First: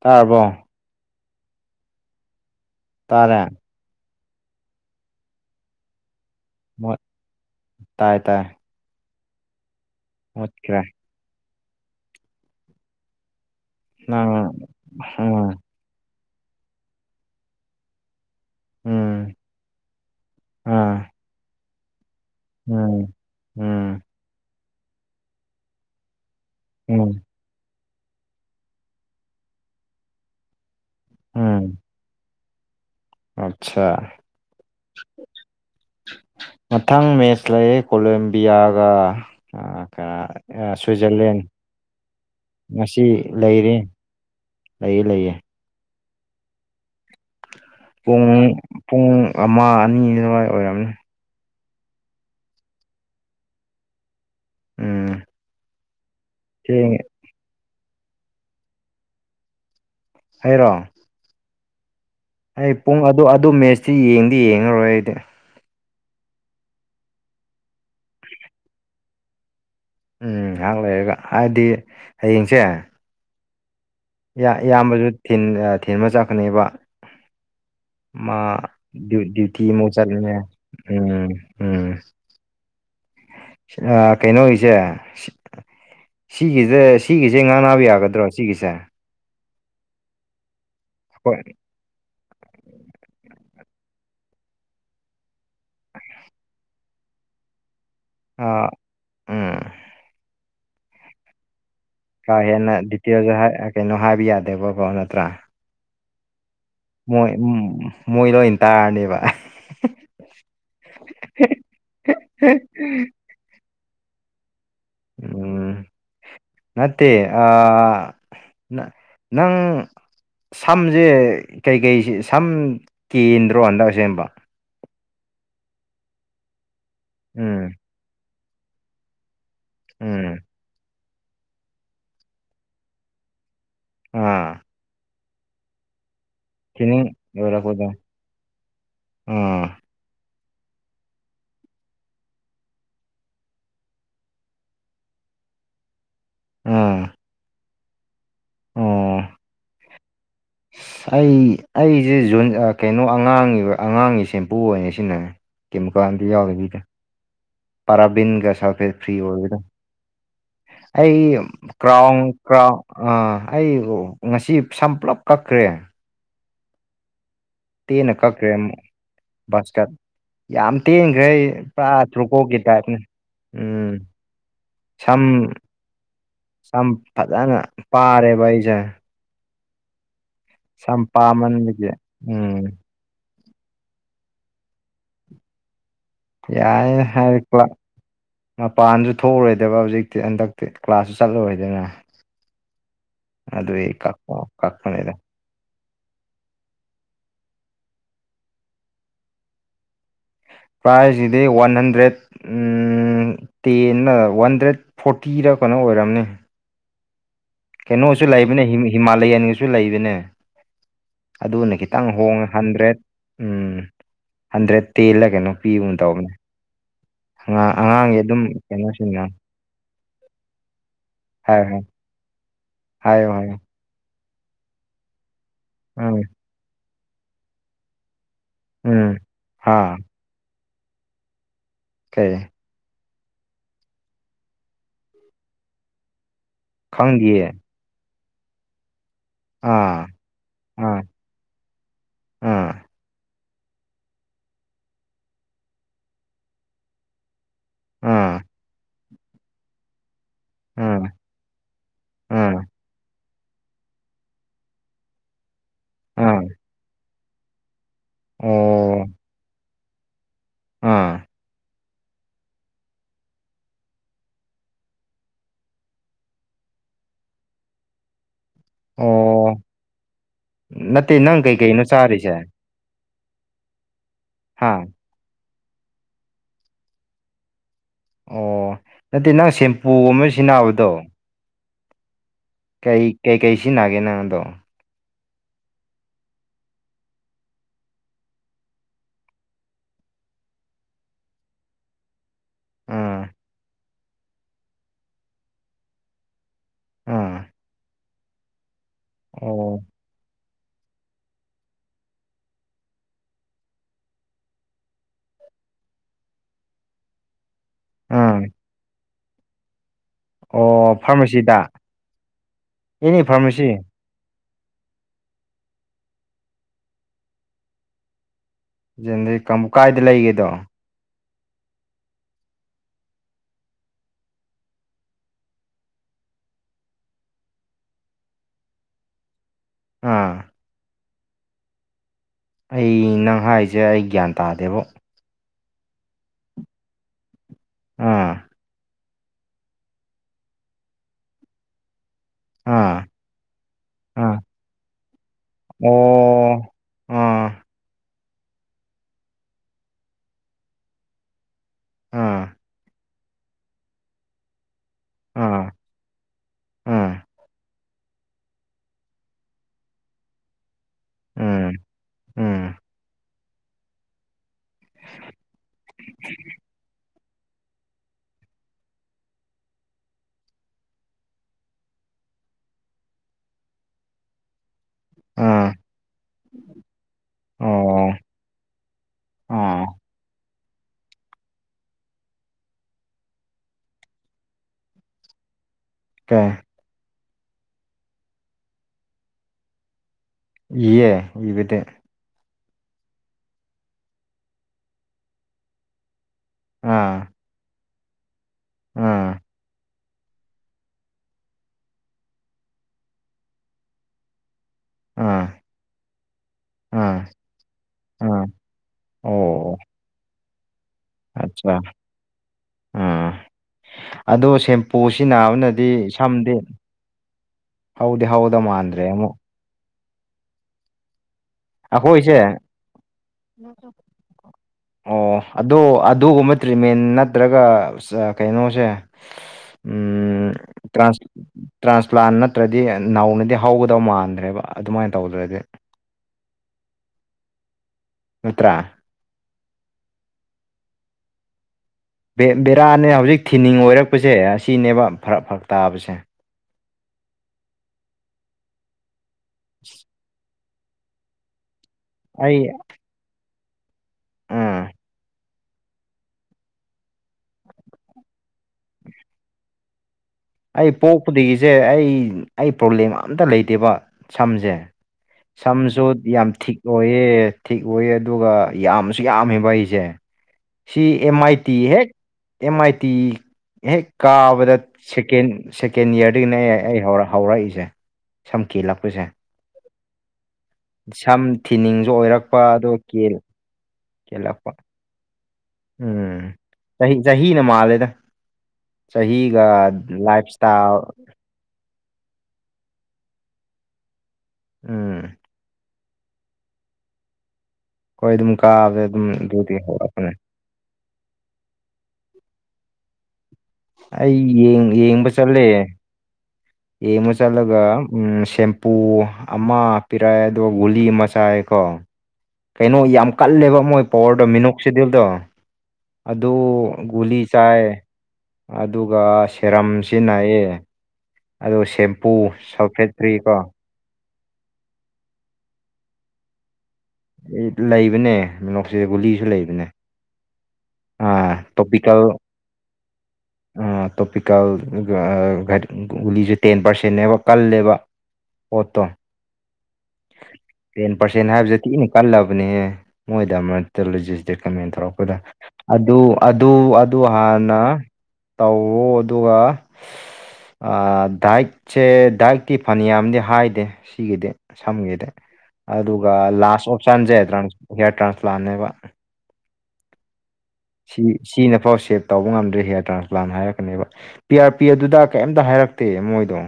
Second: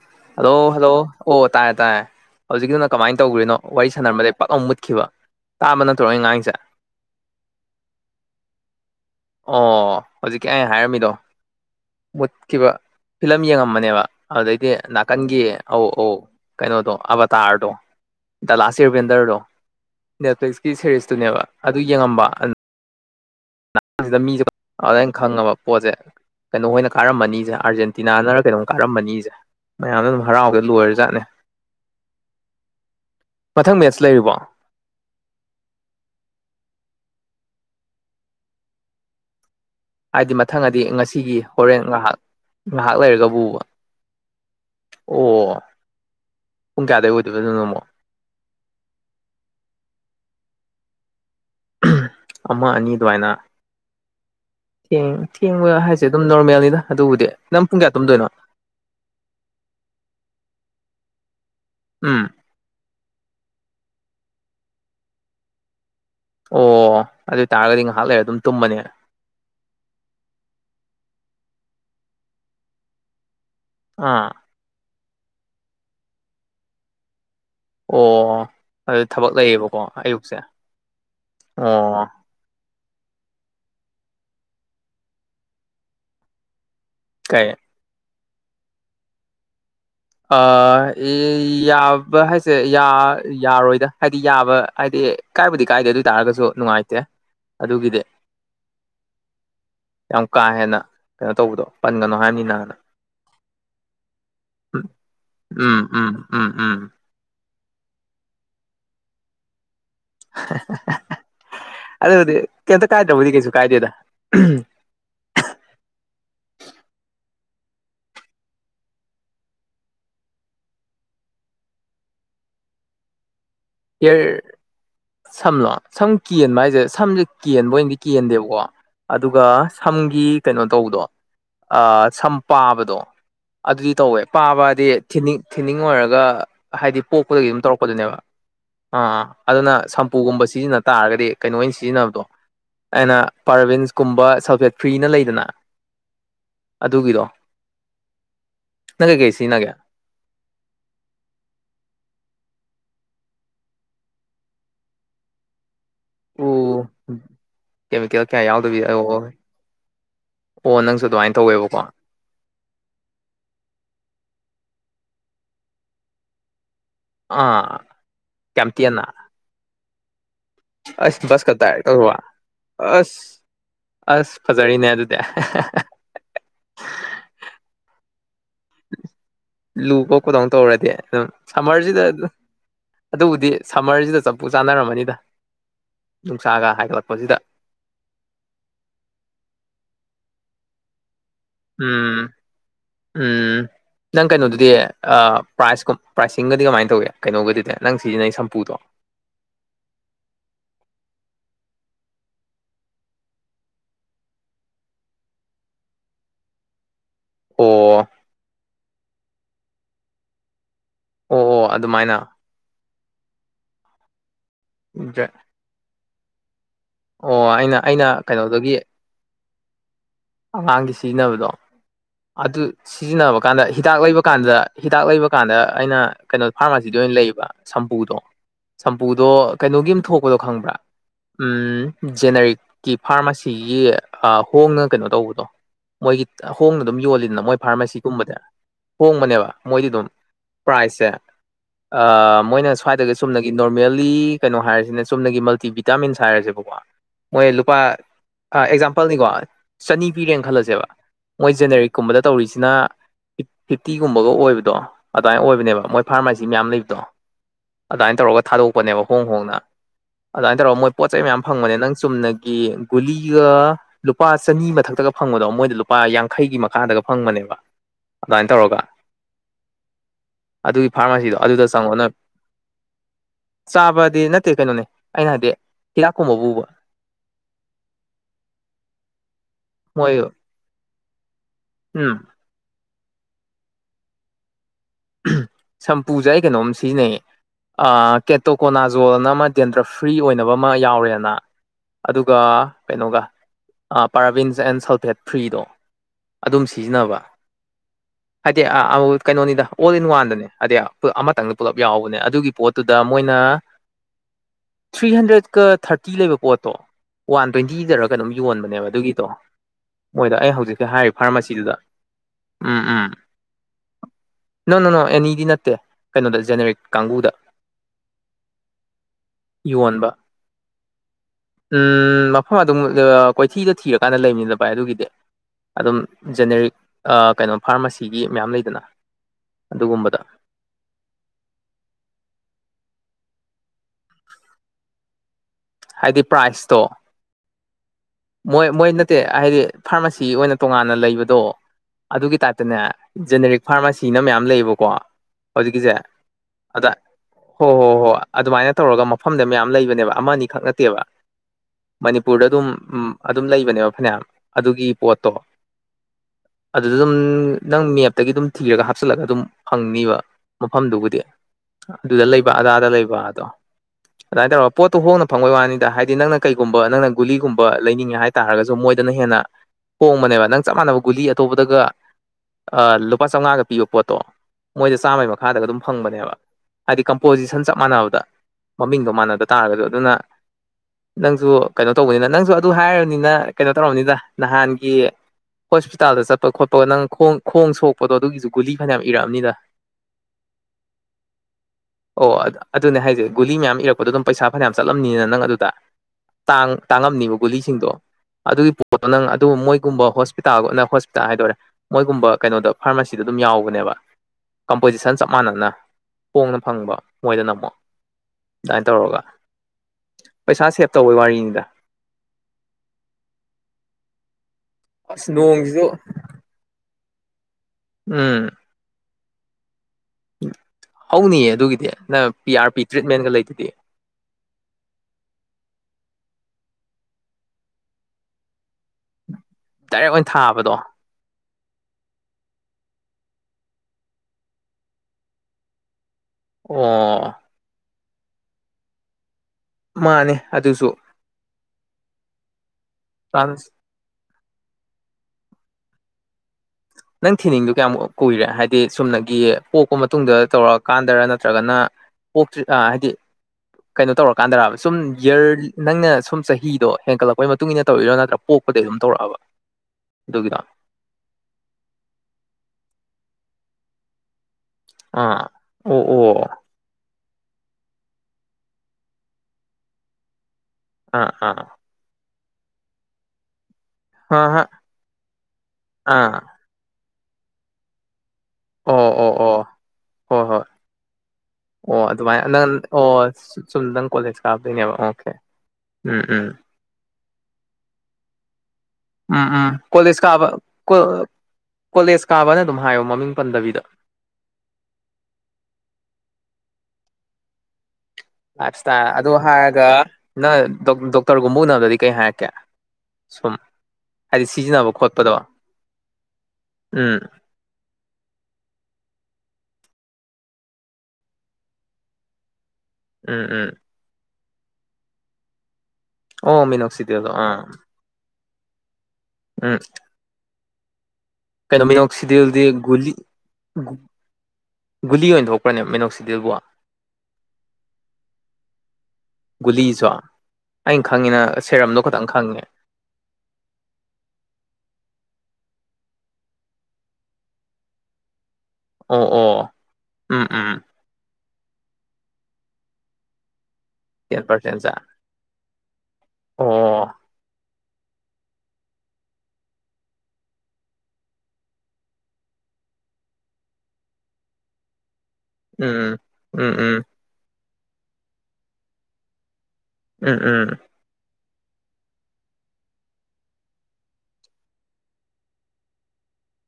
ꯇꯥꯔꯕꯣ hello hello ꯑꯣ ꯇꯥꯔꯦ ꯇꯥꯔꯦ ꯍꯧꯖꯤꯛꯀꯤꯗꯨꯅ ꯀꯃꯥꯏꯅ ꯇꯥꯔꯦ ꯇꯧꯈ꯭ꯔꯤꯅꯣ ꯋꯥꯔꯤ ꯁꯥꯟꯅꯔꯝꯕꯗꯩ ꯄꯛ ꯑꯃ ꯃꯨꯠꯈꯤꯕ ꯇꯥꯕ ꯅꯠꯇ꯭ꯔꯣ ꯑ ꯉꯉꯥꯡꯁꯦ ꯃꯣꯏ ꯇꯥꯏ ꯇꯥꯏ ꯑꯣ ꯍꯧꯖꯤꯛꯀꯤ ꯑꯩꯅ ꯃꯨꯠꯈ꯭ꯔꯦ ꯍꯥꯏꯔꯝꯃꯤꯗꯣ ꯃꯨꯠꯈꯤꯕ ꯐꯤꯂꯝ ꯌꯦꯡꯉꯝꯕꯅꯦꯕ ꯅꯪ ꯑꯗꯨꯗꯩꯗꯤ ꯅꯥꯀꯟꯒꯤ ꯎꯝ ꯑꯧ ꯑꯧ ꯀꯩꯅꯣꯗꯣ ꯑꯕꯇꯥꯔꯗꯣ ꯗꯂꯥꯥꯁ ꯎꯝ ꯏꯚꯦꯟꯗꯔꯗꯣ ꯅꯦꯠꯐ꯭ꯂꯤꯛꯁꯀꯤ ꯑꯥ ꯁꯦꯔꯤꯁꯇꯨꯅꯦꯕ ꯑꯗꯨ ꯌꯦꯡꯉꯝꯕ ꯎꯝ ꯎꯝ ꯅꯍꯥꯡꯁꯤꯗ ꯃꯤꯁꯦ ꯑꯗꯨꯥꯏꯅ ꯈꯪꯉꯕ ꯄꯣꯠꯁꯦ ꯀꯩꯅꯣ ꯍꯣꯏꯅ ꯎꯝ ꯀꯥꯔꯝꯃꯅꯤꯁꯦ ꯑꯥꯔꯖꯦꯟ ꯇꯤꯅꯥꯟꯅꯔ ꯀꯩꯝ ꯀꯥꯔꯝꯝꯕꯅꯤꯁꯦ ꯃꯌꯥꯝꯅ ꯑꯗꯨꯝ ꯍꯔꯥꯎꯗꯦ ꯂꯣꯏꯔꯖꯥꯠꯅꯦ ꯃꯊꯪ ꯑꯆꯥ ꯃꯦꯠꯁ ꯂꯩꯔꯤꯕꯣ [inaudible] ꯃꯊꯪ ꯃꯦꯠꯆ ꯂꯩ ꯀꯣꯂꯝꯕꯤꯌꯥꯒ ꯍꯥꯏꯗꯤ ꯃꯊꯪꯗꯤ ꯉꯁꯤꯒꯤ ꯁ꯭ꯋꯤꯖꯔꯂꯦꯟ ꯍꯣꯔꯦꯟ ꯉꯥꯏꯍꯥꯛ ꯉ ꯉꯥꯏꯍꯥꯛ ꯂꯩꯔꯒꯕꯨꯕ ꯂꯩꯔꯤ ꯂꯩꯌꯦ ꯂꯩꯌꯦ ꯑꯣ ꯄꯨꯡ ꯀꯌꯥꯗꯩ ꯑꯣꯏꯗꯣꯏꯕꯅꯣꯃꯣ ꯄꯨꯡ ꯄꯨꯡ ꯑꯃ ꯑꯅꯤ ꯑꯗꯨꯋꯥꯥꯏ ꯑꯣꯏꯔꯝꯅꯤ ꯑꯃ ꯑꯅꯤ ꯑꯗꯨꯃꯥꯏꯅ ꯎꯝ ꯊꯦꯡꯕ ꯍꯥꯏ ꯁꯤ ꯑꯗꯨꯝ ꯅꯣꯔꯃꯦꯜꯅꯤꯅ ꯊꯦꯡꯉꯦ ꯑꯗꯨꯕꯨꯗꯤ ꯅꯪ ꯄꯨꯡ ꯀꯌꯥ ꯇꯨꯝꯗꯣꯏꯅꯣ ꯍꯔꯣ ꯎꯝ ꯑꯩ ꯄꯨꯡ ꯑꯗꯨ ꯑꯗꯨ ꯃꯦꯠꯁꯇꯤ ꯌꯦꯡꯗꯤ ꯌꯦꯡꯉꯔꯣꯏ ꯑꯩꯗꯤ ꯑꯣ ꯑꯗꯨ ꯑꯣꯏꯇꯥꯥꯔꯒꯗꯤ ꯉꯥꯏꯍꯥꯛ ꯂꯩꯔ ꯑꯗꯨꯝ ꯇꯨꯝꯕꯅꯦ ꯎꯝ ꯍꯥꯛ ꯂꯩꯔꯒ ꯍꯥꯏꯗꯤ ꯍꯌꯦꯡꯁꯦ ꯑꯥ ꯏꯌꯥꯝꯕꯁꯨ ꯊ ꯊꯤꯟꯕ ꯆꯥꯛꯈꯠꯅꯩꯑꯕ ꯑꯣ ꯃꯥ ꯑꯗꯨ ꯊꯕꯛ ꯗ꯭ꯌꯨꯇꯤ ꯂꯩꯌꯦꯕꯀꯣ ꯃ ꯆꯅꯦ ꯑꯌꯨꯛꯁꯦ ꯎꯝ ꯎꯝ ꯑꯣ ꯀꯩꯅꯣꯒꯤꯁꯦ ꯁꯤꯒꯤꯁꯦ ꯁꯤꯒꯤꯁꯦ ꯀꯩ ꯉꯥ ꯅꯥꯕ ꯌꯥꯒꯗ꯭ꯔꯣ ꯁꯤꯒꯤꯁꯦ ꯑ ꯑꯩꯈꯣꯏ ꯌꯥ ꯕ ꯍꯥꯏꯁꯦ ꯌꯥꯔꯣꯏꯗ ꯍꯥꯏꯗꯤ ꯌꯥꯕ ꯍꯥꯏꯗꯤ ꯀꯥꯏꯕꯨꯗꯤ ꯀꯥꯏꯗꯦ ꯑꯗꯨꯏ ꯇꯥꯔꯒꯁꯨ ꯅꯨꯡꯉꯥꯏꯇꯦ ꯑꯗꯨꯒꯤꯗꯤ ꯑ ꯎꯝ ꯌꯥꯝ ꯀꯥ ꯍꯦꯟꯅ ꯀꯩꯅꯣ ꯇꯧꯕꯗꯣ ꯄꯟꯒꯅꯣ ꯀꯥ ꯍꯥꯏꯕꯅꯤꯅ ꯍꯦꯟꯅ ꯍꯥꯟꯅ ꯗꯤꯇꯦꯜꯗ ꯀꯩꯅꯣ ꯍꯥꯏꯕ ꯌꯥꯗꯦꯕꯀꯣ ꯅꯠꯇ꯭ꯔꯥ ꯎꯝ ꯎꯝ ꯎꯝ ꯎꯝ ꯃꯣꯏ ꯎꯝ ꯃꯣꯏ ꯂꯣꯏ ꯇꯥꯔꯅꯦꯕ ꯑꯗꯨꯕꯨꯗꯤ ꯀꯩꯝꯇ ꯀꯥꯏꯗ꯭ꯔꯕꯨꯗꯤ ꯀꯩꯁꯨ ꯀꯥꯏꯗꯦꯗ ꯎꯝ [inaudible] ꯅꯠꯇꯦ ꯑꯥ ꯅꯪ ꯁꯝꯖꯦ ꯀꯩ ꯀꯩꯁꯦ ꯁꯝ ꯀꯦꯟꯗ꯭ꯔꯣ ꯍꯟꯗꯛ ꯑꯁꯦꯡꯕ ꯍꯌꯔ ꯁꯝꯂꯣ ꯁꯝ ꯀꯦꯟꯕ ꯍꯥꯏꯖꯦ ꯁꯝꯖꯦ ꯎꯝ ꯀꯦꯟꯕ ꯑꯣꯏꯅꯗꯤ ꯀꯦꯟꯗꯦꯕꯀꯣ ꯑꯗꯨꯒ ꯁꯝꯒꯤ ꯎꯝ ꯀꯩꯅꯣ ꯇꯧꯕꯗꯣ ꯑꯥ ꯁꯝ ꯄꯥꯕꯗꯣ ꯑꯗꯨꯗꯤ ꯇꯧꯋꯦ ꯑꯥ ꯄꯥꯕ ꯍꯥꯏꯗꯤ ꯊꯤꯅꯤꯡ ꯊꯤꯅꯤꯡ ꯑꯣꯏꯔꯒ ꯍꯥꯏꯗꯤ ꯇ꯭ꯔꯦꯅꯤꯡ ꯄꯣꯛꯄꯗꯒꯤ ꯑꯗꯨꯝ ꯂꯣꯏꯔꯛꯄꯗꯣ ꯇꯧꯔꯛꯄꯗꯨꯅꯦꯕ ꯑꯥ ꯑꯗꯨꯅ ꯁꯝꯄꯨꯒꯨꯝꯕ ꯁꯤꯖꯤꯟꯅ ꯇꯥꯔꯒꯗꯤ ꯀꯩꯅꯣ ꯑꯣꯏꯅ ꯁꯤꯖꯤꯟꯅꯕꯗꯣ ꯑꯩꯅ ꯄꯥꯔꯕꯤꯟꯁꯀꯨꯝꯕ ꯁꯜꯐꯦꯠ ꯐ꯭ꯔꯤꯅ ꯂꯩꯗꯅ ꯑꯥ ꯑꯗꯨꯒꯤꯗꯣ ꯅꯪ ꯀꯩ ꯑꯣ ꯀꯩ ꯁꯤꯖꯤꯟꯅꯒꯦ ꯑꯩ ꯑꯩꯖꯦ ꯖꯣꯏꯟ ꯑ ꯀ ꯩꯅꯣ ꯑꯉꯥꯡꯒꯤ ꯑꯉꯥꯡꯒꯤ ꯁꯦꯝꯄꯨ ꯑꯣꯏꯅ ꯁꯤꯖꯤꯟꯅꯔꯦ꯫ [unintelligible] ꯑꯣ ꯀꯦꯃꯤꯀꯦꯜ ꯀꯌꯥ ꯄꯔꯥꯕꯤꯟꯒ ꯌꯥꯎꯗꯕꯤ ꯁꯜꯐꯦꯠ ꯐ꯭ꯔꯤ ꯑꯣꯏꯕꯗꯣ ꯑꯣ ꯅꯪꯁꯨ ꯑꯩ ꯑꯗꯨꯃꯥꯏꯅ ꯇꯧꯋꯦꯕꯀꯣ ꯀ꯭ꯔꯥꯎꯟ ꯀꯔꯥꯎ ꯑꯥ ꯑꯩ ꯉꯁꯤ ꯁꯝ ꯄꯨꯂꯞ ꯀꯛꯈ꯭ꯔꯦ ꯑꯥ ꯇꯦꯅ ꯀꯛꯈ꯭ꯔꯦ ꯌꯥꯝ ꯑꯃꯨꯛ ꯇꯦꯟꯅ ꯕꯥꯁꯀꯠ ꯌꯥꯝ ꯇꯦꯟꯒ꯭ꯔꯦ ꯑꯁ ꯑꯩ ꯕꯁꯀ ꯗꯥꯏꯔꯦꯛ ꯄꯨꯔꯥ ꯇꯧꯔꯨꯕ ꯇꯔꯨꯛ ꯀꯣꯛꯀꯤ ꯇꯥꯏꯞꯅꯦ ꯑꯁ ꯎꯝ ꯑꯁ ꯐꯖꯔꯤꯅꯦ ꯑꯗꯨꯗꯤ ꯁꯝ ꯁꯝ ꯐꯖꯅ ꯄꯥꯔꯦꯕ ꯑꯩꯁꯦ ꯂꯨꯀꯣꯛꯄꯗꯧ ꯇꯧꯔꯗꯤ ꯁꯝ ꯑꯗꯨꯝ ꯄꯥꯃꯟꯕꯒꯤ ꯁꯝꯃꯔꯁꯖꯤꯗ ꯎꯝ ꯑꯗꯨꯕꯨꯗꯤ ꯁꯝꯃꯔꯖꯤꯗ ꯆꯞꯄꯨ ꯆꯥꯟꯅꯔꯝꯃꯅꯤꯗ ꯌꯥꯏꯅ ꯍꯥꯏꯔꯛꯄ ꯃꯄꯥꯟꯖꯨ ꯊꯣꯛꯎꯔꯣꯏꯗꯕ ꯍꯧꯖꯤꯛꯇꯤ ꯍꯟꯗꯛꯇꯤ ꯀ꯭ꯂꯥꯁꯁꯨ ꯆꯠꯂꯨꯔꯣꯏꯗ ꯎꯝ ꯎꯝ ꯑꯗꯨꯒꯤ ꯅꯪ ꯀꯛꯄ ꯀꯩꯅꯣꯗꯨꯗꯤ ꯀꯛꯄꯅꯤꯗ ꯑ ꯄ꯭ꯔꯥꯏꯁꯀꯨꯝ ꯄ꯭ꯔꯥꯏꯁꯤꯡꯒꯗꯤ ꯀꯃꯥꯏ ꯇꯧꯋꯏ ꯀꯩꯅꯣꯒꯗꯨꯗꯤ ꯅꯪ ꯁꯤꯖꯤꯟꯅꯩ ꯁꯝꯄꯨꯗꯣ ꯄ꯭ꯔꯥꯏꯖꯁꯤꯗꯤ ꯋꯥꯟ ꯍꯟꯗ꯭ꯔꯦꯠ ꯎꯝ ꯇꯦꯟꯅ ꯋꯥꯟꯗ꯭ꯔꯦꯠ ꯐꯣꯔꯇꯤꯔ ꯀꯩꯅꯣꯝ ꯑꯣꯏꯔꯝꯅꯤ꯫ ꯑꯣ ꯀꯩꯅꯣꯁꯨ ꯂꯩꯕꯅꯦ ꯍꯤꯃꯥ ꯍꯤꯃꯥꯂꯌꯥꯟꯒꯤꯁꯨ ꯂꯩꯕꯅꯦ ꯑꯣ ꯑꯣ ꯑꯗꯨꯅ ꯈꯤꯇꯪ ꯑꯗꯨꯃꯥꯏꯅ ꯍꯣꯡꯉꯦ꯫ ꯍꯟꯗ꯭ꯔꯦꯠ ꯎꯝ ꯍꯟꯗ꯭ꯔꯦꯠ ꯇꯦꯜꯂ ꯀꯩꯅꯣꯝ ꯄꯤꯒꯨꯝ ꯇꯧꯕꯅꯦ꯫ ꯑꯣ ꯑꯉꯥꯡ ꯑꯩꯅ ꯑꯩꯅ ꯑꯉꯥꯡꯒꯤ ꯑꯗꯨꯝ ꯀꯩꯅꯣꯗꯒꯤ ꯀꯩꯅꯣꯁꯤꯡꯅ ꯑꯉꯥꯡꯒꯤ ꯁꯤꯖꯤꯟꯅꯕꯗꯣ ꯍꯥꯏ ꯑꯗꯨ ꯍꯥꯏꯌꯣ ꯁꯤꯖꯤꯟꯅꯕ ꯍꯥꯏꯌꯣ ꯀꯥꯟꯗ ꯍꯤꯗꯥꯛ ꯂꯩꯕꯀꯥꯟꯗ ꯍꯤꯗꯥꯛ ꯂꯩꯕꯀꯥꯟꯗ ꯑꯩꯅ ꯎꯝ ꯀꯩꯅꯣ ꯐꯥꯔꯃꯥꯁꯤꯗ ꯑꯣꯏꯅ ꯂꯩꯕ ꯁꯝꯄꯨꯗꯣ ꯎꯝ ꯁꯝꯄꯨꯗꯣ ꯀꯩꯅꯣꯒꯤ ꯑꯥ ꯑꯃ ꯊꯣꯛ ꯄꯗꯣ ꯈꯪꯕ꯭ꯔꯥ ꯎꯝ ꯀꯩ ꯖꯦꯅꯔꯤꯛ ꯇꯤ ꯐꯥꯔꯃꯥꯁꯤꯒꯤ ꯑꯥ ꯍꯣꯡꯅ ꯀꯩꯅꯣ ꯇꯧꯕꯗꯣ ꯃꯣꯏꯒꯤ ꯍꯣꯡꯅ ꯑꯗꯨꯝ ꯌꯣꯜꯂꯤꯗꯅ ꯈꯪꯗꯤꯌꯦ ꯃꯣꯏ ꯐꯥꯔꯃꯥꯁꯤꯒꯨꯝꯕꯗꯤ ꯍꯣꯡꯕꯅꯦꯕ ꯃꯣꯏꯗꯤ ꯑꯥ ꯑꯗꯨꯝ ꯑꯥ ꯄ꯭ꯔꯥꯏꯁꯦ ꯑ ꯑꯥ ꯃꯣꯏꯅ ꯁ꯭ꯋꯥꯏꯗꯒ ꯆꯨꯝꯅꯒꯤ ꯅꯣꯔꯃꯦꯜꯂꯤ ꯀꯩꯅꯣ ꯍꯥꯏꯔꯁꯤꯅꯦ ꯆꯨꯝꯅꯒꯤ ꯃꯜꯇꯤꯚꯕꯤꯇꯥꯃꯤꯟꯁ ꯍꯥꯏꯔꯁꯤꯕ ꯀꯣ꯫ ꯃꯣꯏ ꯂꯨꯄꯥ ꯑꯥ ꯑꯦꯛꯖꯥꯝꯄꯜꯅꯤꯀꯣ ꯆꯅꯤ ꯄꯤꯔꯦꯅ ꯈꯜꯂꯁꯦꯕ ꯑꯥ ꯃꯣꯏ ꯖꯦꯅꯦꯔꯤꯛꯀꯨꯝꯕꯗ ꯑꯥ ꯇꯧꯔꯤꯁꯤꯅ ꯐꯤꯐꯇꯤꯒꯨꯝꯕꯒ ꯑꯣꯏꯕꯗꯣ ꯑꯗꯨꯃꯥꯏ ꯑꯣꯏꯕꯅꯦꯕ ꯃꯣꯏ ꯑꯥ ꯐꯥꯔꯃꯥꯁꯤꯒ ꯃꯌꯥꯝ ꯂꯩꯕꯗꯣ ꯑꯗꯥꯏꯟ ꯇꯧꯔꯒ ꯊꯥꯗꯣꯛꯄꯅꯦꯕ ꯑꯣ ꯍꯣꯡ ꯍꯣꯡꯅ ꯑꯗꯥꯏꯟ ꯇꯧꯔꯥ ꯃꯣꯏ ꯄꯣꯠ ꯆꯩ ꯑꯥ ꯃꯌꯥꯝ ꯐꯪꯕꯅꯦ ꯅꯪ ꯆꯨꯝꯅꯒꯤ ꯒꯨꯂꯤꯒ ꯂꯨꯄꯥ ꯆꯅꯤ ꯃꯊꯛꯇꯒ ꯐꯪꯕꯗꯣ ꯃꯣꯏꯗ ꯂꯨꯄꯥ ꯌꯥꯡꯈꯩꯒꯤ ꯃꯈꯥꯗꯒ ꯐꯪꯕꯅꯦꯕ ꯑꯗꯨꯃꯥꯏ ꯇꯧꯔꯒ ꯑꯣ ꯑꯗꯨꯒꯤ ꯅꯠꯇꯦ ꯐꯥꯔꯃꯥꯁꯤꯗꯣ ꯅꯪ ꯀꯩ ꯑꯗꯨꯗ ꯀꯩꯅꯣ ꯆꯪꯉꯣꯅꯛ ꯆꯥꯔꯤꯁꯦ ꯆꯥꯕꯗꯤ ꯅꯠꯇꯦ ꯀꯩꯅꯣꯅꯦ ꯍꯥ ꯑꯩꯅ ꯍꯥꯏꯗꯤ ꯀꯣꯃꯕꯨꯕ ꯑꯣ ꯅꯠꯇꯦ ꯅꯪ ꯁꯦꯝꯄꯨ ꯃꯣꯏ ꯑꯃ ꯁꯤꯖꯤꯟꯅꯕꯗꯣ ꯎꯝ ꯀꯔꯤ ꯀꯩꯀꯩ ꯁꯤꯖꯤꯟꯅꯒꯦ ꯅꯪ ꯑꯗꯣ ꯁꯝꯄꯨꯖꯦ ꯑꯩ ꯀꯩꯅꯣꯝ ꯁꯤꯖꯤꯟꯅꯩꯌꯦ ꯀꯦꯇꯣꯀꯣꯅꯥꯖꯣꯅ ꯑꯃ ꯗꯦꯟꯇ꯭ꯔ ꯐ꯭ꯔꯤ ꯑꯣꯏꯅꯕ ꯑꯃ ꯌꯥꯎꯔꯦꯅ ꯑꯗꯨꯒ ꯀꯩꯅꯣꯒ ꯑꯥ ꯑꯥ ꯄꯔꯥꯕꯤꯟꯁ ꯑꯦꯟ ꯁꯜꯐꯦꯠ ꯐ꯭ꯔꯤꯗꯣ ꯑꯗꯨꯝ ꯁꯤꯖꯤꯟꯅꯕ ꯑꯥ ꯍꯥꯏꯗꯤ ꯑꯃ ꯀꯩꯅꯣꯅꯤꯗ ꯑꯣ ꯑꯣꯜ ꯋꯥꯟꯗꯅꯦ ꯑꯥꯗꯤ ꯑꯃꯇꯪꯗ ꯄꯨꯂꯞ ꯌꯥꯎꯕꯅꯦ ꯑꯗꯨꯒꯤ ꯄꯣꯠꯇꯨꯗ ꯃꯣꯏꯅ ꯊ꯭ꯔꯤ ꯍꯟꯗ꯭ꯔꯦꯗꯀꯥ ꯊꯥꯔꯇꯤ ꯂꯩꯕ ꯄꯣꯠꯇꯣ ꯋꯥꯟ ꯇ꯭ꯋꯦꯟꯇꯤꯗꯥꯔ ꯀꯩꯅꯣꯝ ꯑꯥ ꯌꯣꯟꯕꯅꯦꯕ ꯑꯗꯨꯒꯤꯗꯣ ꯃꯣꯏꯗ ꯑ ꯍꯧꯖꯤꯛꯁꯦ ꯑꯣ ꯍꯥꯏꯔꯤꯕ ꯐꯥꯔꯃꯥꯁꯤꯗ ꯐꯥꯔꯃꯥꯁꯤꯗꯨꯗ ꯎꯝ ꯎꯝ ꯑꯦꯅꯤ ꯐꯥꯔꯃꯥꯁꯤ ꯅꯣ ꯅꯣ ꯅꯣ ꯑꯦꯅꯤꯗꯤ ꯅꯠꯇꯦ ꯀꯩꯅꯣꯗ ꯖꯦꯅꯦꯔꯤꯛ ꯀꯥꯡꯕꯨꯗ ꯖꯦꯅꯦꯔꯤꯛ ꯀꯥꯡꯕꯨ ꯀꯥꯏꯗ ꯌꯣꯟꯕ ꯂꯩꯒꯦꯗꯣ ꯎꯝ ꯃꯐꯝ ꯑꯗꯨꯝ ꯀꯣꯏꯊꯤꯗ ꯊꯤꯔꯀꯥꯟꯗ ꯂꯩꯃꯤꯅꯤꯅ ꯚꯥꯏ ꯑꯗꯨꯒꯤꯗꯤ ꯑꯗꯨꯝ ꯖꯦꯅꯦꯔꯤꯛ ꯑꯥ ꯀꯩꯅꯣ ꯐꯥꯔꯃꯥꯁꯤꯒꯤ ꯃꯌꯥꯝ ꯂꯩꯗꯅ ꯑꯗꯨꯒꯨꯝꯕꯗ ꯑꯥ ꯑꯩ ꯅꯪ ꯍꯥꯏꯁꯦ ꯑꯩ ꯒ꯭ꯌꯥꯟ ꯇꯥꯗꯦꯕꯣ ꯍꯥꯏꯗꯤ ꯄ꯭ꯔꯥꯏꯖꯇꯣ ꯑꯥ ꯃꯣꯏ ꯃꯣꯏ ꯅꯠꯇꯦ ꯍꯥꯏꯗꯤ ꯐꯥꯔꯃꯥꯁꯤ ꯑꯣꯏꯅ ꯇꯣꯉꯥꯟꯅ ꯂꯩꯕꯗꯣ ꯑꯗꯨꯒꯤ ꯇꯥꯇꯅꯦ ꯑꯥ ꯖꯦꯅꯦꯔꯤꯛ ꯐꯥꯔꯃꯥꯁꯤꯅ ꯑꯥ ꯃꯌꯥꯝ ꯂꯩꯌꯦꯕꯀꯣ ꯍꯧꯖꯤꯛꯀꯤꯁꯦ ꯑꯣ ꯑꯗ ꯑꯥ ꯍꯣ ꯍꯣꯏ ꯍꯣꯏ ꯑꯗꯨꯃꯥꯏꯅ ꯇꯧꯔꯒ ꯃꯐꯝꯗ ꯃꯌꯥꯝ ꯂꯩꯕꯅꯦꯕ ꯑꯃ ꯑꯅꯤꯈꯛ ꯅꯠꯇꯦꯕ ꯑꯥ ꯃꯅꯤꯄꯨꯔꯗ ꯑꯗꯨꯝ ꯑꯗꯨꯝ ꯂꯩꯕꯅꯦꯕ ꯐꯅꯌꯥꯝ ꯑꯗꯨꯒꯤ ꯄꯣꯠꯇꯣ ꯑꯥ ꯑꯗꯨꯗ ꯑꯗꯨꯝ ꯑꯥ ꯅꯪ ꯃꯦꯞꯇꯒꯤ ꯑꯗꯨꯝ ꯊꯤꯔꯒ ꯍꯥꯞꯆꯤꯜꯂꯒ ꯑꯗꯨꯝ ꯐꯪꯅꯤꯕ ꯃꯐꯝꯗꯨꯕꯨꯗꯤ ꯎꯝ ꯑꯗꯨꯗ ꯂꯩꯕ ꯎꯝ ꯑꯗꯥꯗ ꯂꯩꯕ ꯑꯗꯣ ꯑꯗꯨꯃꯥꯏꯅ ꯇꯧꯔꯒ ꯄꯣꯠꯇꯣ ꯍꯣꯡꯅ ꯐꯪꯕꯩ ꯋꯥꯅꯤꯗ ꯍꯥꯏꯗꯤ ꯅꯪꯅ ꯀꯩꯒꯨꯝꯕ ꯅꯪꯅ ꯒꯨꯂꯤꯒꯨꯝꯕ ꯂꯩꯅꯤꯡꯉꯦ ꯍꯥꯏ ꯇꯥꯔꯒꯁꯨ ꯃꯣꯏꯗꯅ ꯍꯦꯟꯅ ꯍꯣꯡꯕꯅꯦꯕ ꯅꯪ ꯆꯞ ꯃꯥꯟꯅꯕ ꯒꯨꯂꯤ ꯑꯇꯣꯞꯄꯗꯒ ꯂꯨꯄꯥ ꯆꯥꯝꯃꯉꯥꯒ ꯄꯤꯕ ꯄꯣꯠꯇꯣ ꯃꯣꯏꯗ ꯆꯥꯝꯃꯩ ꯃꯈꯥꯗꯒ ꯑꯥ ꯑꯗꯨꯝ ꯐꯪꯕꯅꯦꯕ ꯍꯥꯏꯗꯤ ꯀꯝꯄꯣꯖꯤꯁꯟ ꯆꯞ ꯑꯣ ꯃꯥꯟꯅꯕꯗ ꯃꯃꯤꯡꯗꯣ ꯃꯥꯟꯅꯗ ꯇꯥꯔꯒꯁꯨ ꯑꯥ ꯑꯗꯨꯅ ꯅꯪꯁꯨ ꯀꯩꯅꯣ ꯇꯧꯕꯅꯤꯅ ꯅꯪꯁꯨ ꯑꯗꯨ ꯍꯥꯏꯅꯤꯅ ꯀꯩꯅꯣ ꯇꯧꯔꯕꯅꯤꯅ ꯅꯍꯥꯟꯒꯤ ꯍꯣꯁꯄꯤꯇꯥꯜꯗ ꯆꯠꯄ ꯀꯩ ꯈꯣꯠꯄꯒ ꯅꯪꯣꯡ ꯈꯣꯡ ꯁꯣꯛꯄꯗꯣ ꯑꯗꯨꯒꯤꯁꯨ ꯒꯨꯂꯤ ꯐꯅꯌꯥꯝ ꯏꯔꯛꯑꯝꯅꯤꯗ ꯏꯌꯦ ꯏꯕꯨꯗꯤ ꯑꯣ ꯑꯗꯨꯅꯦ ꯍꯥꯏꯁꯦ ꯒꯨꯂꯤ ꯃꯌꯥꯝ ꯏꯔꯛꯄꯗꯣ ꯑꯗꯨꯝ ꯄꯩꯁꯥ ꯐꯅꯌꯥꯝ ꯆꯠꯂꯝꯅꯤꯅꯤꯅ ꯅꯪ ꯑꯗꯨꯗ ꯇꯥꯡ ꯑꯥ ꯇꯥꯡꯉꯝꯅꯤꯕ ꯒꯨꯂꯤꯁꯤꯡꯗꯣ ꯑꯗꯨꯒꯤ ꯄꯣꯠꯇꯣ ꯅꯪ ꯑꯥ ꯑꯗꯨ ꯃꯣꯏ ꯒꯨꯝꯕ ꯍꯣꯁꯄꯤꯇꯥꯜꯒꯅ ꯍꯣꯁꯄꯤꯇꯥꯜ ꯍꯥꯏꯗꯔꯦ ꯃꯣꯏꯒꯨꯝꯕ ꯀꯩꯅꯣꯗ ꯐꯥꯔꯃꯥꯁꯤꯗ ꯑꯗꯨꯝ ꯌꯥꯎꯕꯅꯦꯕ ꯀꯝꯄꯣꯖꯤꯁꯟ ꯆꯞ ꯑꯥ ꯃꯥꯟꯅꯅ ꯍꯣꯡꯅ ꯐꯪꯕ ꯑꯥ ꯃꯣꯏꯗꯅ ꯑꯃꯨꯛ ꯑꯥ ꯑꯗꯨꯃꯥꯏꯅ ꯇꯧꯔꯒ ꯑꯣ ꯄꯩꯁꯥ ꯁꯦꯞ ꯇꯧꯕꯩ ꯋꯥꯔꯤꯅꯤꯗ ꯎꯝ ꯑꯗꯣ ꯁꯦꯝꯄꯨ ꯑꯁ ꯅꯣꯡꯁꯤꯁꯨ ꯁꯤꯖꯤꯅꯥꯕꯅꯗꯤ ꯁꯝꯗꯤ ꯍꯧꯗꯤ ꯎꯝ ꯍꯧꯗꯧ ꯃꯥꯟꯗ꯭ꯔꯦ ꯑꯃꯨꯛ ꯍꯧꯅꯤꯑ ꯑꯗꯨꯒꯤꯗꯤ ꯅꯪ ꯑꯩꯈꯣꯏꯁꯦ ꯄꯤ ꯑꯥꯔ ꯄꯤ ꯇ꯭ꯔꯤꯠꯃꯦꯟꯒ ꯂꯩꯗꯨꯗꯤ ꯑꯣ ꯑꯗꯣ ꯑꯗꯨꯒꯨꯝꯕ ꯇ꯭ꯔꯤꯠꯃꯦꯟ ꯅꯠꯇ꯭ꯔꯒ ꯀꯩꯅꯣꯁꯦ [inaudible] ꯎꯝ ꯊꯥꯕꯗꯣ ꯇ꯭ꯔꯥꯁ ꯇ꯭ꯔꯥꯟꯁꯄ꯭ꯂꯥꯟ ꯅꯠꯇ꯭ꯔꯗꯤ ꯅꯧꯅꯗꯤ ꯍꯧꯒꯗꯧ ꯃꯥꯟꯗ꯭ꯔꯦꯕ ꯑꯗꯨꯃꯥꯏꯅ ꯇꯧꯗ꯭ꯔꯗꯤ ꯑꯣ ꯅꯠꯇ꯭ꯔꯥ ꯃꯥꯅꯤ ꯑꯗꯨꯁꯨ ꯕꯦꯔꯥꯅꯦ ꯍꯧꯖꯤꯛ ꯊꯤꯅꯤꯡ ꯑꯣꯏꯔꯛꯄꯁꯦ ꯑꯁꯤꯅꯦꯕ ꯐꯔꯛ ꯐꯔꯛ ꯇꯥꯕꯁꯦ ꯅꯪ ꯊꯤꯅꯤꯡꯗꯨ ꯀꯌꯥꯝꯃꯨꯛ ꯀꯨꯏꯔꯦ ꯍꯥꯏꯗꯤ ꯁꯨꯝꯅꯒꯤ ꯄꯣꯛꯄ ꯃꯇꯨꯡꯗ ꯇꯧꯔ ꯀꯥꯟꯗꯔ ꯅꯠꯇ꯭ꯔꯒꯅ ꯑꯩ ꯄꯣꯛꯇ꯭ꯔꯤ ꯍꯥꯏꯗꯤ ꯀꯩꯅꯣ ꯇꯧꯔꯀꯥꯟꯗꯕ ꯑꯥ ꯁꯨꯝ ꯌꯔ ꯅꯪꯅ ꯁꯨꯝ ꯆꯍꯤꯗꯣ ꯍꯦꯟꯀꯠꯂꯛꯄꯒꯤ ꯃꯇꯨꯡ ꯏꯟꯅ ꯇꯧꯔꯤꯔꯣ ꯅꯠꯇ꯭ꯔ ꯄꯣꯛꯄꯗꯒꯤ ꯁꯨꯝ ꯇꯧꯔꯛꯑꯕ ꯑꯗꯨꯒꯤꯗꯣ ꯑꯩ ꯄꯣꯛꯄꯗꯒꯤꯁꯦ ꯑꯩ ꯑꯩ ꯄ꯭ꯔꯣꯕ꯭ꯂꯦꯝ ꯑꯝꯇ ꯂꯩꯇꯦꯕ ꯁꯝꯁꯦ ꯑꯥ ꯑꯣ ꯁꯝꯁꯨ ꯑꯣ ꯌꯥꯝ ꯊꯤꯛ ꯑꯣꯏꯌꯦꯦ ꯊꯤꯛ ꯑꯣꯏꯑ ꯑꯗꯨꯒ ꯌꯥꯝꯅꯁꯨ ꯌꯥꯝꯃꯦꯕ ꯑꯩꯁꯦ ꯁꯤ ꯑꯥ ꯑꯦꯝ ꯑꯥꯏ ꯑꯥ ꯇꯤ ꯍꯦꯛ ꯑꯦꯝ ꯑꯥꯏ ꯇꯤ ꯍꯦꯛ ꯍꯥ ꯍꯥ ꯀꯥꯕꯗ ꯁꯦꯀꯦꯟ ꯁꯦꯀꯦꯟ ꯑꯥ ꯏꯌꯥꯔꯗꯒꯤꯅꯦ ꯑꯩ ꯑꯩ ꯍꯧꯔꯛꯏꯁꯦ ꯁꯝ ꯑꯣ ꯀꯦꯂꯛꯄꯁꯦ ꯑꯣ ꯑꯣ ꯍꯣꯏ ꯍꯣꯏ ꯁꯝ ꯊꯤꯅꯤꯡꯁꯨ ꯑꯣꯏꯔꯛꯄ ꯑꯗꯨꯒꯤ ꯁꯨꯜꯗꯟ ꯀꯂꯦꯖ ꯀꯥꯕꯅꯦ ꯑꯣꯀꯦ ꯎꯝ ꯆꯍꯤ ꯆꯍꯤꯅ ꯃꯥꯜꯂꯦꯗ ꯎꯝ ꯆꯍꯤꯍꯤꯒ ꯎꯝ ꯀꯣꯂꯦꯖ ꯀꯥꯕ ꯂꯥꯏꯐ ꯏꯁꯇ ꯀꯣꯂꯦꯖ ꯀꯥꯕꯅ ꯑꯗꯨꯝ ꯍꯥꯏꯌꯣ ꯃꯃꯤꯡ ꯄꯟꯗꯕꯤꯗ ꯎꯝ ꯍꯣꯏ ꯑꯗꯨꯝ ꯑꯠꯇ ꯀꯥꯕꯗ ꯑꯗꯨꯝ ꯑꯗꯨ ꯑꯗꯨꯗꯤ ꯍꯥꯏꯒ ꯍꯧꯔꯛꯄꯅꯦ ꯏ ꯇꯧꯔꯒꯨꯝꯕ ꯎꯅꯕꯗꯗꯤ ꯀꯩ ꯍꯥꯏꯔꯛꯀꯦ ꯁꯨꯝ ꯑꯩ ꯍꯥꯏꯗꯤ ꯌꯦꯡ ꯁꯤꯖꯤꯟꯅꯕ ꯌꯦꯡꯕ ꯈꯣꯠꯄꯗꯣ ꯆꯠꯂꯦ ꯎꯝ ꯌꯦꯡꯕ ꯆꯠꯂꯒ ꯎ ꯁꯦꯝꯄꯨ ꯑꯃ ꯄꯤꯔꯛꯑꯦ ꯑꯗꯨꯒ ꯒꯨꯂꯤ ꯑꯃ ꯆꯥꯏ ꯀꯣ ꯀꯩꯅꯣ ꯌꯥꯝ ꯎꯝ ꯎꯝ ꯀꯜꯂꯦꯕ ꯃꯣꯏ ꯄꯋꯥꯔꯗꯣ ꯃꯤꯅꯣꯛ ꯁꯦꯗꯨꯜꯗꯣ ꯑꯗꯨ ꯑꯣ ꯃꯤꯅꯣꯛꯁꯤꯗꯤꯜꯗꯣ ꯒꯨꯂꯤ ꯑꯥ ꯆꯥꯏ ꯑꯗꯨꯒ ꯁꯦꯔꯝ ꯁꯤꯖꯤꯟꯅꯩꯌꯦ ꯑꯗꯨ ꯁꯦꯝꯄꯨ ꯀꯩꯅꯣꯃꯅꯤꯁꯤꯗꯤꯗꯤ ꯁꯜꯐꯦꯠ ꯒꯨꯜꯂꯤ ꯐ꯭ꯔꯤ ꯀꯣ ꯒꯨꯂꯤ ꯑꯣꯏꯅ ꯊꯣꯛꯣꯛꯈ꯭ꯔꯅꯦꯕ ꯃꯅꯣꯛꯁꯤꯗꯦꯜꯕꯣ ꯑꯩ ꯂꯩꯕꯅꯦ ꯃꯤꯂꯣꯛꯁꯤꯗ ꯒꯨꯂꯤꯁꯨ ꯂꯩꯕꯅꯦ ꯒꯨꯂꯤꯁꯨ ꯑꯩꯅ ꯈꯪꯉꯤꯅ ꯑꯥ ꯁꯦꯔꯝꯗꯣ ꯇꯣꯄꯤꯀꯦꯜ ꯈꯇꯪ ꯈꯪꯉꯤꯅꯦ ꯇꯣꯄꯤꯀꯦꯜ ꯒꯨꯂꯤꯁꯦ ꯇꯦꯟ ꯄꯥꯔꯁꯦꯟꯅꯦꯕ ꯀꯜꯂꯦꯕ ꯄꯣꯠꯇꯣ ꯑꯣ ꯑꯣ ꯎꯝ ꯎꯝ ꯇꯦꯟ ꯄꯥꯔꯁꯦꯟ ꯍꯥꯏꯕꯁꯦ ꯊꯤꯅ ꯀꯜꯂꯕꯅꯤꯍꯦ ꯃꯣꯏꯗ ꯑꯃ ꯦꯟ ꯇꯦꯟ ꯄꯥꯔꯁꯦꯟꯁꯦ ꯇꯧꯔꯛꯄꯗ ꯑꯣ ꯍꯥꯟꯅ ꯇꯧꯋ ꯑꯗꯨꯒ ꯗꯥꯏꯠꯁꯦ ꯗꯥꯏꯛꯇꯤ ꯐꯅꯌꯥꯝꯗꯤ ꯍꯥꯏꯗꯦ ꯁꯤꯒꯤꯗꯤ ꯁꯝꯈꯤꯗ ꯎꯝ ꯎꯝ ꯑꯗꯨꯒ ꯎꯝ ꯂꯥꯁ ꯑꯣꯞꯁꯟꯁꯦ ꯍꯦꯌꯥꯔ ꯇ꯭ꯔꯥꯟꯁꯄ꯭ꯂꯥꯟꯅꯦꯕ ꯎꯝ ꯎꯝ ꯁꯤ ꯁꯤꯅꯐꯥꯎ ꯁꯦꯞ ꯇꯧꯕ ꯉꯝꯗ꯭ꯔꯦ ꯍꯤꯌꯥꯔ ꯇ꯭ꯔꯥꯟꯁꯄ꯭ꯂꯥꯟ ꯍꯥꯏꯔꯛꯀꯅꯦꯕ ꯄꯤ ꯑꯥꯔ ꯄꯤ ꯑꯗꯨꯗ ꯀꯩꯝꯇ ꯍꯥꯏꯔꯛꯇꯦ ꯃꯣꯏꯗꯣ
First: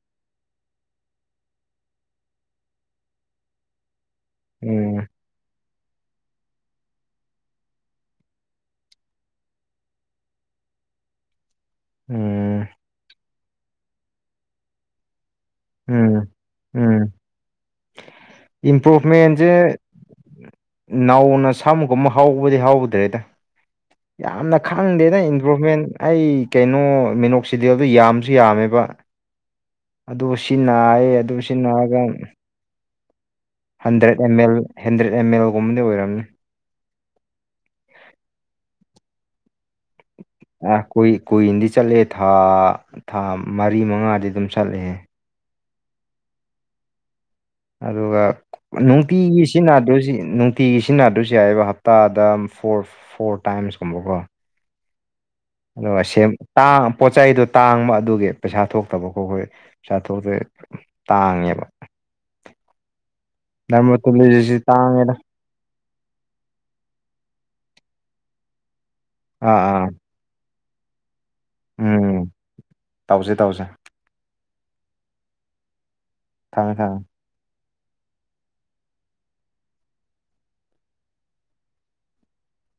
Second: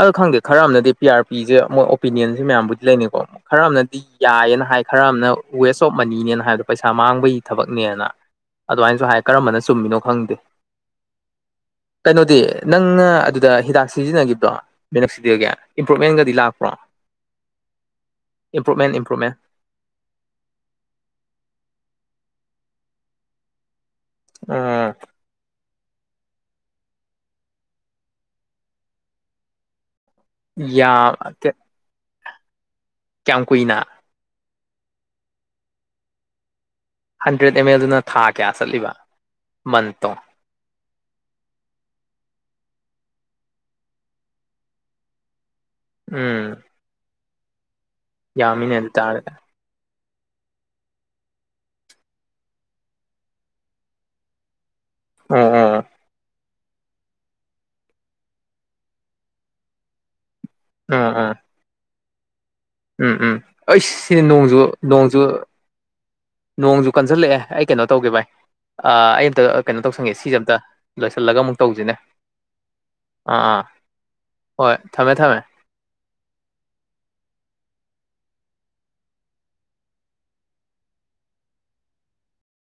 ꯑꯣ ꯈꯪꯗꯦ ꯈꯔ ꯑꯃꯅꯗꯤ ꯄꯤ ꯑꯥꯔ ꯄꯤꯤꯁꯦ ꯃꯣꯏ ꯑꯣꯄꯤꯅꯤꯌꯟꯁꯦ ꯃꯌꯥꯝꯕꯨꯗꯤ ꯂꯩꯅꯤꯀꯣ ꯈꯔ ꯑꯃꯅꯗꯤ ꯌꯥꯏꯌꯦꯅ ꯍꯥꯏ ꯎꯝ ꯈꯔ ꯑꯃꯅ ꯋꯦꯁ ꯑꯣꯐ ꯃꯅꯤꯅꯦꯅ ꯍꯥꯏꯕꯗꯣ ꯄꯩꯁꯥ ꯃꯥꯡꯕꯒꯤ ꯊꯕꯛꯅꯦꯅ ꯑꯗꯨꯃꯥꯏꯅꯁꯨ ꯍꯥꯏ ꯀꯔꯝꯕꯅ ꯆꯨꯝꯃꯤꯅꯣ ꯈꯪꯗꯦ ꯀꯩꯅꯣꯗꯤ ꯎꯝ ꯅꯪꯅ ꯑꯗꯨꯗ ꯍꯤꯗꯥꯛ ꯁꯤꯖꯤꯟꯅꯈꯤꯕ꯭ꯔꯣ ꯃꯅꯛ ꯁꯤꯕꯤꯒꯦ ꯎꯝ ꯎꯝ ꯏꯝꯄ꯭ꯔꯨꯞꯃꯦꯟ ꯏꯝꯄ꯭ꯔꯨꯞꯃꯦꯟ ꯏꯝꯄ꯭ꯔꯨꯚꯃꯦꯟꯁꯦ ꯅꯅꯥꯧꯅ ꯁꯥꯃꯨꯒꯨꯝꯕ ꯍꯥꯎꯕꯗꯤ ꯍꯥꯎꯗ꯭ꯔꯦꯗ ꯌꯥꯝꯅ ꯎꯝ ꯈꯪꯗꯦ ꯅꯪ ꯏꯟꯄ꯭ꯔꯣꯚꯃꯦꯟ ꯑꯩ ꯀꯩꯅꯣ ꯃꯤꯅꯣꯛꯁꯤꯗꯦꯜꯗꯣ ꯌꯥꯝꯁꯨ ꯌꯥꯝꯃꯦꯕ ꯑꯗꯨ ꯁꯤ ꯅꯥꯌꯦ ꯌꯥꯝ ꯑꯗꯨ ꯁꯤ ꯅꯥꯔꯒ ꯀꯌꯥꯝ ꯀꯨꯏꯅ hundred M L hundred M ꯑꯦꯜꯒꯨꯝꯕꯗꯤ ꯑꯣꯏꯔꯝꯅꯤ ꯍꯟꯗ꯭ꯔꯦꯗ ꯑꯦꯝ ꯑꯦꯜꯗꯨꯅ ꯊꯥ ꯀꯌꯥ ꯆꯠꯂꯤꯕ ꯃꯟꯠꯇꯣ ꯑ ꯀꯨꯏ ꯀꯨꯏꯅꯗꯤ ꯆꯠꯂꯦ ꯊꯥ ꯊꯥ ꯃꯔꯤ ꯃꯉꯥꯗꯤ ꯑꯗꯨꯝ ꯆꯠꯂꯦ ꯎꯝ ꯑꯗꯨꯒ ꯌꯥꯝꯃꯤꯅꯦ ꯑꯗꯨ ꯇꯥꯔꯗꯤ ꯅꯨꯡꯇꯤꯒꯤ ꯁꯤꯖꯤꯟꯅꯗꯁꯤ ꯅꯨꯡꯇꯤꯒꯤ ꯁꯤꯖꯤꯟꯅꯗꯁꯨ ꯌꯥꯏꯑꯕ ꯍꯞꯇꯥꯗ ꯐꯣꯔ ꯐꯣꯔ ꯇꯥꯏꯝꯁꯀꯨꯝꯕꯀꯣ ꯑꯣ ꯑꯗꯨꯒ ꯄꯣꯠ ꯆꯩꯗꯣ ꯇꯥꯡꯕ ꯑꯗꯨꯒꯤ ꯄꯩꯁꯥ ꯊꯣꯛꯇꯕꯀꯣ ꯑꯩꯈꯣꯏ ꯄꯩꯁꯥ ꯊꯣꯛꯇ꯭ꯔꯦ ꯎꯝ ꯎꯝ ꯇꯥꯡꯉꯦꯕ ꯎꯝ ꯎꯝ ꯑꯩ ꯁꯤꯅꯤ ꯅꯣꯡꯖꯨ ꯗꯔꯃꯥꯇꯣꯂꯣꯖꯤꯁꯤ ꯇꯥꯡꯉꯦꯗ ꯅꯣꯡꯖꯨ ꯅꯣꯡꯖꯨ ꯀꯟꯓꯜꯂꯛꯑꯦ ꯑꯩ ꯀꯩꯅꯣ ꯇꯧꯒꯦ ꯚꯏ ꯑꯩ ꯑꯥ ꯑꯃꯝꯇ ꯀꯩꯅꯣ ꯑꯥ ꯇꯧꯁꯪꯒꯦ ꯁꯤꯁꯦ ꯑꯝꯇ ꯂꯣꯏꯁꯤꯜꯂꯒ ꯑꯃꯨꯛ ꯇꯧꯁꯤꯅꯦ ꯎꯝ ꯇꯧꯁꯦ ꯑꯥ ꯑꯥ ꯇꯧꯁꯦ ꯍꯣꯏ ꯊꯝꯃꯦ ꯊꯝꯃꯦ ꯊꯪꯃꯦ ꯊꯃꯦ